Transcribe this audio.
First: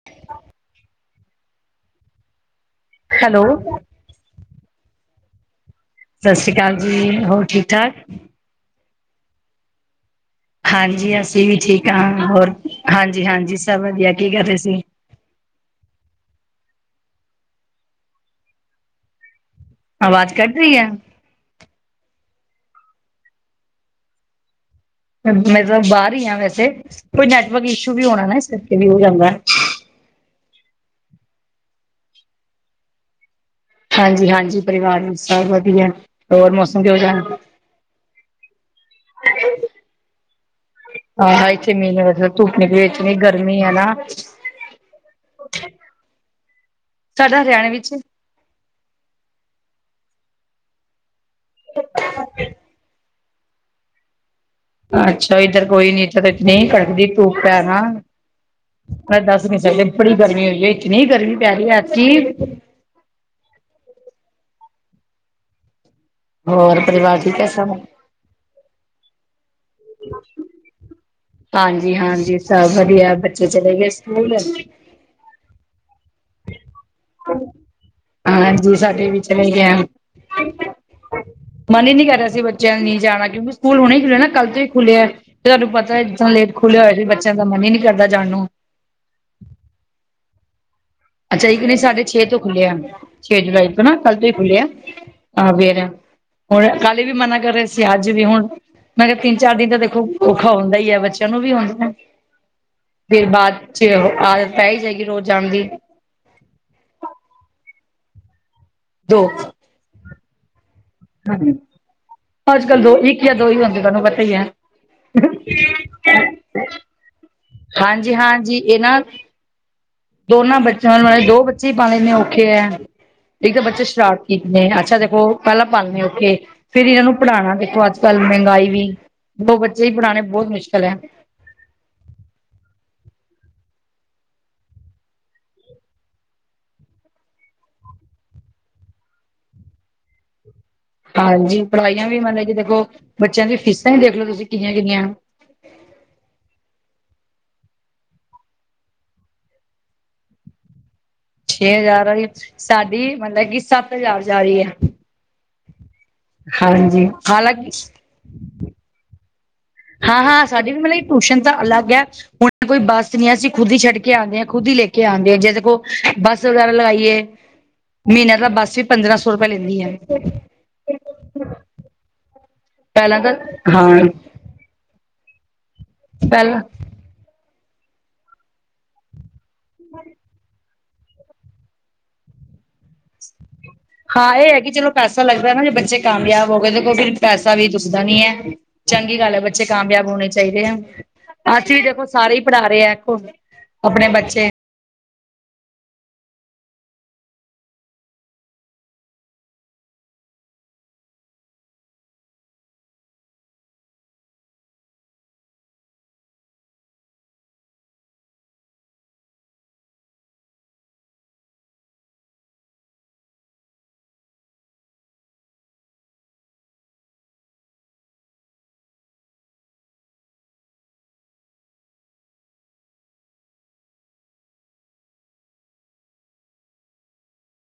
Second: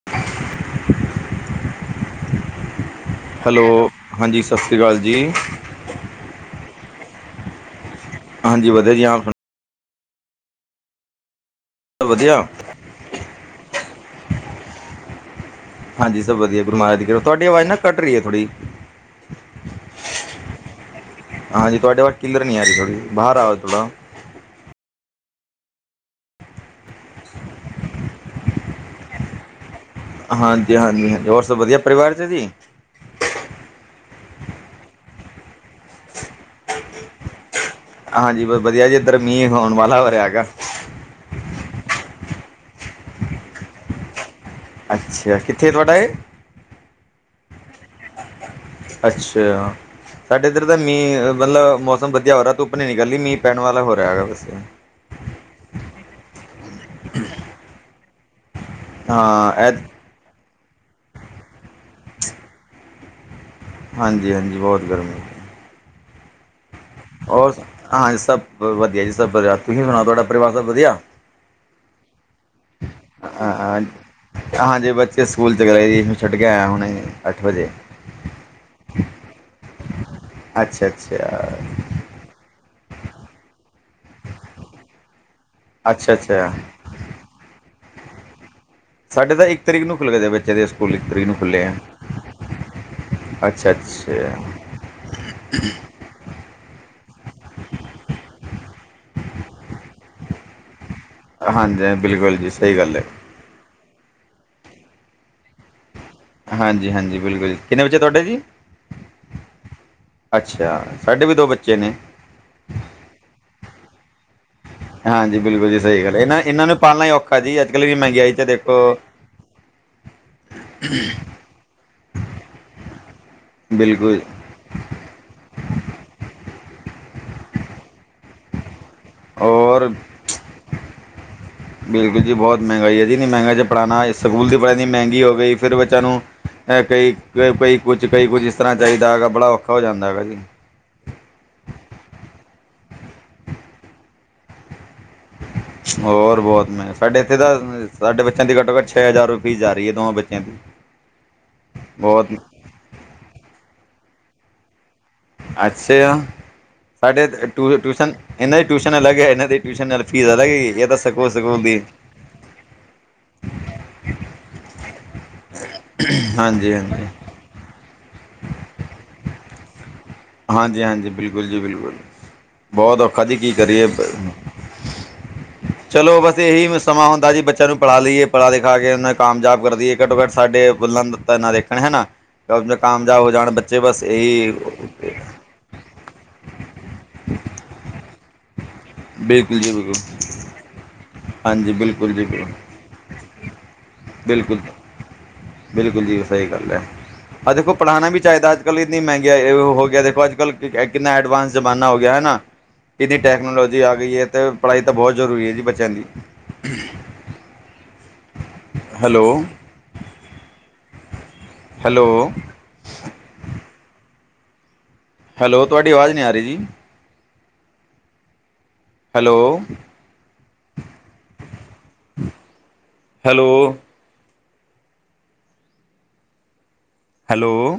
[unintelligible] Hello! ਹਾਂਜੀ, ਸਤਿ ਸ਼੍ਰੀ ਅਕਾਲ ਜੀ। ਸਤਿ ਸ਼੍ਰੀ ਅਕਾਲ ਜੀ, ਹੋਰ ਠੀਕ-ਠਾਕ। ਹਾਂਜੀ ਵਧੀਆ ਜੀ ਆਪ ਸੁ ਹਾਂਜੀ, ਅਸੀਂ ਵੀ ਠੀਕ ਆ। ਵਧੀਆ ਹੋਰ ਹਾਂਜੀ-ਹਾਂਜੀ ਸਭ ਵਧੀਆ, ਕੀ ਕਰ ਰਹੇ ਸੀ? ਹਾਂਜੀ, ਸਭ ਵਧੀਆ, ਗੁਰੂ ਮਹਾਰਾਜ ਦੀ ਕਿਰਪਾ, ਤੁਹਾਡੀ ਆਵਾਜ਼ ਨਾ ਕੱਟ ਰਹੀ ਏ ਥੋੜ੍ਹੀ। ਆਵਾਜ਼ ਕੱਟ ਰਹੀ ਐ। ਹਾਂਜੀ, ਤੁਹਾਡੇ ਵੱਲ ਕਿੱਲਰੀ ਆ, ਰਹੀ ਥੋੜੀ ਬਾਹਰ ਆ ਥੋੜਾ। ਮਤਲਬ ਬਾਹਰ ਹੀ ਆ ਵੈਸੇ, ਕੋਈ ਨੈਟਵਰਕ ਇਸ਼ੂ ਵੀ ਹੋਣਾ ਨਾ ਇਸ ਕਰਕੇ ਵੀ ਹੋ ਜਾਂਦਾ। ਹਾਂਜੀ-ਹਾਂਜੀ-ਹਾਂਜੀ, ਹੋਰ ਸਭ ਵਧੀਆ ਪਰਿਵਾਰ ਚ ਜੀ। ਹਾਂਜੀ-ਹਾਂਜੀ, ਪਰਿਵਾਰ ਵਿੱਚ ਸਭ ਵਧੀਆ, ਹੋਰ ਮੌਸਮ ਕਿਹੋ ਜਿਹਾ। ਹਾਂਜੀ, ਬਸ ਵਧੀਆ ਜੀ ਇੱਧਰ ਮੀਂਹ ਹੋਣ ਵਾਲਾ ਹੋ ਰਿਰਹਾ ਹੈਗਾ। ਆਏ ਹਾਏ ਇਥੇ ਮੀਂਹ ਨੀ, ਮਤਲਬ ਧੁੱਪ ਇਨੀ ਇਤਨੀ ਗਰਮੀ ਐ ਨਾ। ਅੱਛਾ ਕਿੱਥੇ ਤੁਹਾਡਾ ਇਹ ਸਾਡਾ ਹਰਿਆਣੇ ਵਿੱਚ ਅੱਛਾ ਸਾਡੇ ਇੱਧਰ ਤਾਂ ਮੀਂਹ ਮਤਲਬ ਮੌਸਮ ਵਧੀਆ ਹੋ ਰਿਹਾ ਧੁੱਪ ਨੀ ਨਿਕਲਦੀ ਮੀਂਹ ਪੈਣ ਵਾਲਾ ਹੋ ਰਿਹਾ ਹੈਗਾ ਬਸ ਅੱਛਾ ਇੱਧਰ ਕੋਈ ਨੀ ਇੱਧਰ ਇਤਨੀ ਕੜਕਦੀ ਧੂਪ ਹੈ ਨਾ। ਮੈਂ ਦੱਸ ਹਾਂ ਨੀ ਇਹ ਸਕਦੀ ਬੜੀ ਗਰਮੀ ਹੋਈ ਹੈ ਇਤਨੀ ਗਰਮੀ ਪੈ ਰਹੀ ਐਤਕੀ ਹਾਂਜੀ -ਹਾਂਜੀ ਬਹੁਤ ਗਰਮੀ ਹੋਰ ਪਰਿਵਾਰ ਠੀਕ ਹੈ ਹੋਰ ਸਭ? ਹਾਂਜੀ ਸਭ ਵਧੀਆ ਜੀ ਸਭ ਵਧੀਆ ਤੁਸੀਂ ਸੁਣਾਓ ਤੁਹਾਡਾ ਪਰਿਵਾਰ ਸਭ ਵਧੀਆ ਹਾਂਜੀ- ਹਾਂਜੀ ਸਭ ਵਧੀਆ ਬੱਚੇ ਚਲੇ ਗਏ ਸਕੂਲ ਤੇੇ ਸਕੂਲ ਚਲੇ ਗਏ ਜੀ ਹੁਣ ਛੱਡ ਕੇ ਆਇਆ ਹੁਣੇ ਅੱਠ ਵਜੇ ਹਾਂਜੀ ਸਾਡੇ ਵੀ ਚਲੇ ਗਿਆ ਅੱਛਾ ਅੱਛਾ ਮਨ ਹੀ ਨੀ ਕਰ ਰਿਹਾ ਸੀ ਬ ਬ ਨਹੀਂ ਜਾਣਾ ਕਿਉਂਕਿ ਸਕੂਲ ਹੁਣੇ ਹੀ ਖੁੱਲਿਆ ਨਾ ਕੱਲ ਤੋਂ ਹੀ ਖੁੱਲ੍ਹਿਆ ਤੇ ਤੁਹਾਨੂੰ ਪਤਾ ਅੱਛਾ ਇੱਦਾਂ ਅੱਛਾ ਲੇਟ ਖੁੱਲ੍ਹਿਆ ਹੋਇਆ ਸੀ ਬੱਚੇ ਬੱਚਿਆਂ ਦਾ ਮਨ ਹੀ ਨੀ ਕਰਦਾ ਜਾਣ ਨੂੰ ਸਾਡੇ ਤਾਂ ਇੱਕ ਤਰੀਕ ਨੂੰ ਖੁੱਲ ਗਏ ਬੱਚਿਆਂ ਦੇ ਸਕੂ ਅੱਛਾ ਇਕ ਨਹੀਂ ਸਾਡੇ ਛੇ ਤੋਂ ਖੁੱਲ੍ਹਿਆ ਛੇ ਜੁਲਾਈ ਅੱਛਾ ਤੋਂ ਨਾ ਕੱਲ ਤੋਂ ਹੀ ਅੱਛਾ ਖੁੱਲਿਆ। [unintelligible] ਹੁਣ ਕੱਲ ਵੀ ਮਨਾ ਕਰ ਰਹਾ ਸੀ ਅੱਜ ਵੀ ਹੁਣ ਮੈਂ ਕਿਹਾ ਤਿੰਨ ਚਾਰ ਦਿਨ ਤਾਂ ਦੇਖੋ ਔਖਾ ਹੁੰਦਾ ਹੀ ਹੈ ਬ ਬੱਚਿਆ ਨੂੰ ਵੀ ਹੁਣ ਦੇਰ ਹਾਂਜੀ ਬਿਲਕੁਲ ਜੀ ਸਹੀ ਗੱਲ ਹੈ ਫਿਰ ਬਾਅਦ 'ਚ ਆਦਤ ਪੈ ਹੀ ਜਾਏਗੀ ਰੋਜ਼ ਜਾਣ ਦੀ। ਹਾਂਜੀ -ਹਾਂਜੀ ਬਿਲਕੁਲ ਕਿੰਨੇ ਬੱਚੇ ਤੁਹਾਡੇ ਜੀ। ਦੋ ਅੱਛਾ ਸਾਡੇ ਵੀ ਹਾਂਜੀ ਦੋ ਬੱਚੇ ਨੇ। ਅੱਜ ਕੱਲ੍ਹ ਦੋ ਇੱਕ ਜਾਂ ਦੋ ਹੀ ਹੁੰਦੇ ਤੁਹਾਨੂੰ ਪਤਾ ਹੀ ਹੈ। ਹਾਂਜੀ ਬਿਲਕੁਲ ਜੀ ਸਹੀ ਗੱਲ ਇਹਨਾਂ ਇਹਨਾਂ ਨੂੰ ਪਾਲਣਾ ਹੀ ਔਖਾ ਜੀ ਅੱਜ ਕੱਲ ਵੀ ਹਾਂਜੀ ਮਹਿੰਗਾਈ ਤੇ ਹਾਂਜੀ ਦੇਖੋ। ਇਹ ਨਾ ਦੋਨਾਂ ਬੱਚਿਆਂ ਨਾਲ ਦੋ ਬੱਚੇ ਹੀ ਪਾਲਨੇ ਲੈਂਦੇੇ ਔਖੇ ਹੈ ਇੱਕ ਤਾਂ ਬੱਚੇ ਬਿਲਕੁਲ ਸ਼ਰਾਰਤੀ ਨੇ ਅੱਛਾ ਦੇਖੋ ਪਹਿਲਾਂ ਪਾਨੇ ਓਥੇ ਫੇਰ ਇਹਨਾਂ ਨੂੰ ਪੜ੍ਹਾਉਣਾ ਦੇਖੋ ਅੱਜ ਕੱਲ ਮਹਿੰਗਾਈ ਵੀ ਦੋ ਬੱਚੇ ਹੀ ਔਰ ਪੜ੍ਹਾਂਣੇ ਬਹੁਤ ਮੁਸ਼ਕਿਲ ਹੈ। ਬਿਲਕੁਲ ਜੀ ਬਹੁਤ ਮਹਿੰਗਾਈ ਹੈ ਜੀ ਨੀ ਮਹਿੰਗਾਈ ਪੜ੍ਹਉਣਾ ਸਕੂਲ ਦੀ ਪੜ੍ਹਾਈ ਮਹਿੰਗੀ ਹੋ ਗਈ ਫਿਰ ਬੱਚਿਆਂ ਨੂੰ ਕਈ ਕ ਕਈ ਕੁਛ ਕਈ ਕੁਝ ਇਸ ਤਰ੍ਹਾਂ ਚਾਹੀਦਾ ਹੈਗਾ ਬੜਾ ਔਖਾ ਹੋ ਜਾਂਦਾ ਹੈਗਾ ਜੀ। ਹਾਂਜੀ ਪੜ੍ਹਾਈਆਂ ਵੀ ਮਤਲਬ ਜ ਦੇਖੋ ਬੱਚਿਆਂ ਦੀਆਂ ਫੀਸਾਂ ਵੀ ਦੇਖ ਲੋ ਤੁਸੀਂ ਕਿੰਨੀਆਂ- ਕਿੰਨੀਆਂ ਹੋਰ ਬਹੁਤ ਮੈਂ ਸਾਡੇ ਇੱਥੇ ਤਾਂ ਸਾਡੇ ਬੱਚਿਆਂ ਦੀ ਘੱਟੋ ਘੱ ਛੇ ਹਜ਼ਾਰ ਰੁਪਏ ਫੀਸ ਜਾ ਰਹੀ ਹੈ ਦੋਵਾਂ ਬੱਚਿਆਂ ਦੀ ਛੇ ਹਜ਼ਾਰ ਬਹੁਤ ਵਾਲੀ ਸਾਡੀ ਮਤਲਬ ਕਿ ਸੱਤ ਹਜ਼ਾਰ ਜਾ ਰਹੀ ਹੈ। ਅੱਛਾ ਆ ਹਾਂਜੀ ਸਾਡੇ ਟ ਹਾਲਾਂਕਿ ਟਿਊਸ਼ਨ ਇਹਨਾਂ ਦੀ ਟਿਊਸ਼ਨ ਅਲੱਗ ਹੈ ਇਹਨਾਂ ਦੀ ਟਿਊਸ਼ਨ ਨਾਲ ਹਾਂ ਫੀਸ -ਹਾਂ ਅਲੱਗ ਸਾਡੀ ਵੀ ਹੈਗੀ ਇਹ ਤਾਂ ਮਤਲਬ ਸਕੂਲ ਟਿਊਸ਼ਨ ਤਾਂ ਸਕੂਲ ਦੀ ਅਲੱਗ ਹੈ ਹੁਣ ਕੋਈ ਬੱਸ ਨ ਨਹੀਂ ਅਸੀਂ ਖੁਦ ਛੱਡ ਕੇ ਆਂਦੇ ਹਾਂ ਖੁਦ ਲੈ ਕੇ ਕੇ ਆਂਦੇ ਆ ਜੇ ਦੇਖੋ ਬੱਸ ਵਗੈਰਾ ਹਾਂਜੀ ਹਾਂਜੀ ਲਗਾਈਏ। ਮਹੀਨੇ ਦਾ ਬੱਸ ਵੀ ਪੰਦਰਾਂ ਸੌ ਰੁਪਏ ਲੈਂਦੀ ਆ। ਹਾਂਜੀ -ਹਾਂਜੀ ਬਿਲਕੁਲ ਜੀ ਬਿਲਕੁਲ ਬਹੁਤ ਪਹਿਲਾਂ ਔਖਾ ਤਾਂ ਜੀ ਕੀ ਕਰੀਏ। ਹਾਂ ਚਲੋ ਬਸ ਪਹਿਲਾਂ ਇਹੀ ਸਮਾਂ ਹੁੰਦਾ ਜੀ ਬੱਚਿਆਂ ਨੂੰ ਪੜ੍ਹਾ ਲਈਏ ਪੜ੍ਹਾ ਲਿਖਾ ਕੇ ਉਹ ਨੇ ਕਾਮਯਾਬ ਕਰਦੀ ਹੈ ਘੱਟੋ ਘੱਟ ਸਾਡੇ ਦਾ ਤਾਂ ਨਾ ਦੇਖਣ ਹਨਾ ਕਾਮਯਾਬ ਹੋ ਜਾਣ ਬ ਜੇ ਬਸ ਇਹੀ ਪਤਾ ਲੱਗਦਾ ਨਾ ਜੇ ਬੱਚੇ ਕਾਮਯਾਬ ਹੋ ਗਏ ਦੇਖੋ ਫੇਰ ਪੈਸਾ ਵੀ ਦਿਸਦਾ ਨੀ ਹੈ। ਚੰਗੀ ਗੱਲ ਹੈ ਬਿਲਕੁਲ ਬੱਚੇ ਜੀ ਬਿਲਕੁਲ ਕਾਮਯਾਬ ਹੋਣੇ ਚਾਹੀਦੇ ਆ। ਅੱਜ ਹਾਂਜੀ ਵੀ ਦੇਖੋ ਬਿਲਕੁਲ ਜੀ ਸਾਰੇ ਹੀ ਬਿਲਕੁਲ ਪੜ੍ਹਾ ਰਹੇ ਆਖੋ ਆਪਣੇ ਬੱਚੇ ਬਿਲਕੁਲ ਬਿਲਕੁਲ ਜੀ ਉਹ ਸਹੀ ਗੱਲ ਹੈ। ਆ ਦੇਖੋ ਪੜ੍ਹਾਉਣਾ ਵੀ ਚਾਹੀਦਾ ਅੱਜ ਕੱਲ੍ਹ ਇੰਨੀ ਮਹਿੰਗ ਹੋ ਗਿਆ ਦੇਖੋ ਅੱਜ ਕੱਲ੍ਹ ਕਿੰਨਾ ਐਡਵਾਂਸ ਜ਼ਮਾਨਾ ਹੋ ਗਿਆ ਹੈ ਨਾ ਇਹਦੀ ਟੈਕਨੋਲੋਜੀ ਜੀ ਆ ਗਈ ਹੈ ਤੇ ਪੜ੍ਹਾਈ ਤਾਂ ਬਹੁਤ ਜ਼ਰੂਰੀ ਹੈ ਜੀ ਬੱਚਿਆਂ ਲਈ ਹੈਲੋ ਹੈਲੋ ਹੈਲੋ। ਤੁਹਾਡੀ ਆਵਾਜ਼ ਨਹੀਂ ਆ ਰਹੀ ਜੀ। ਹੈਲੋ। ਹੈਲੋ। ਹੈਲੋ।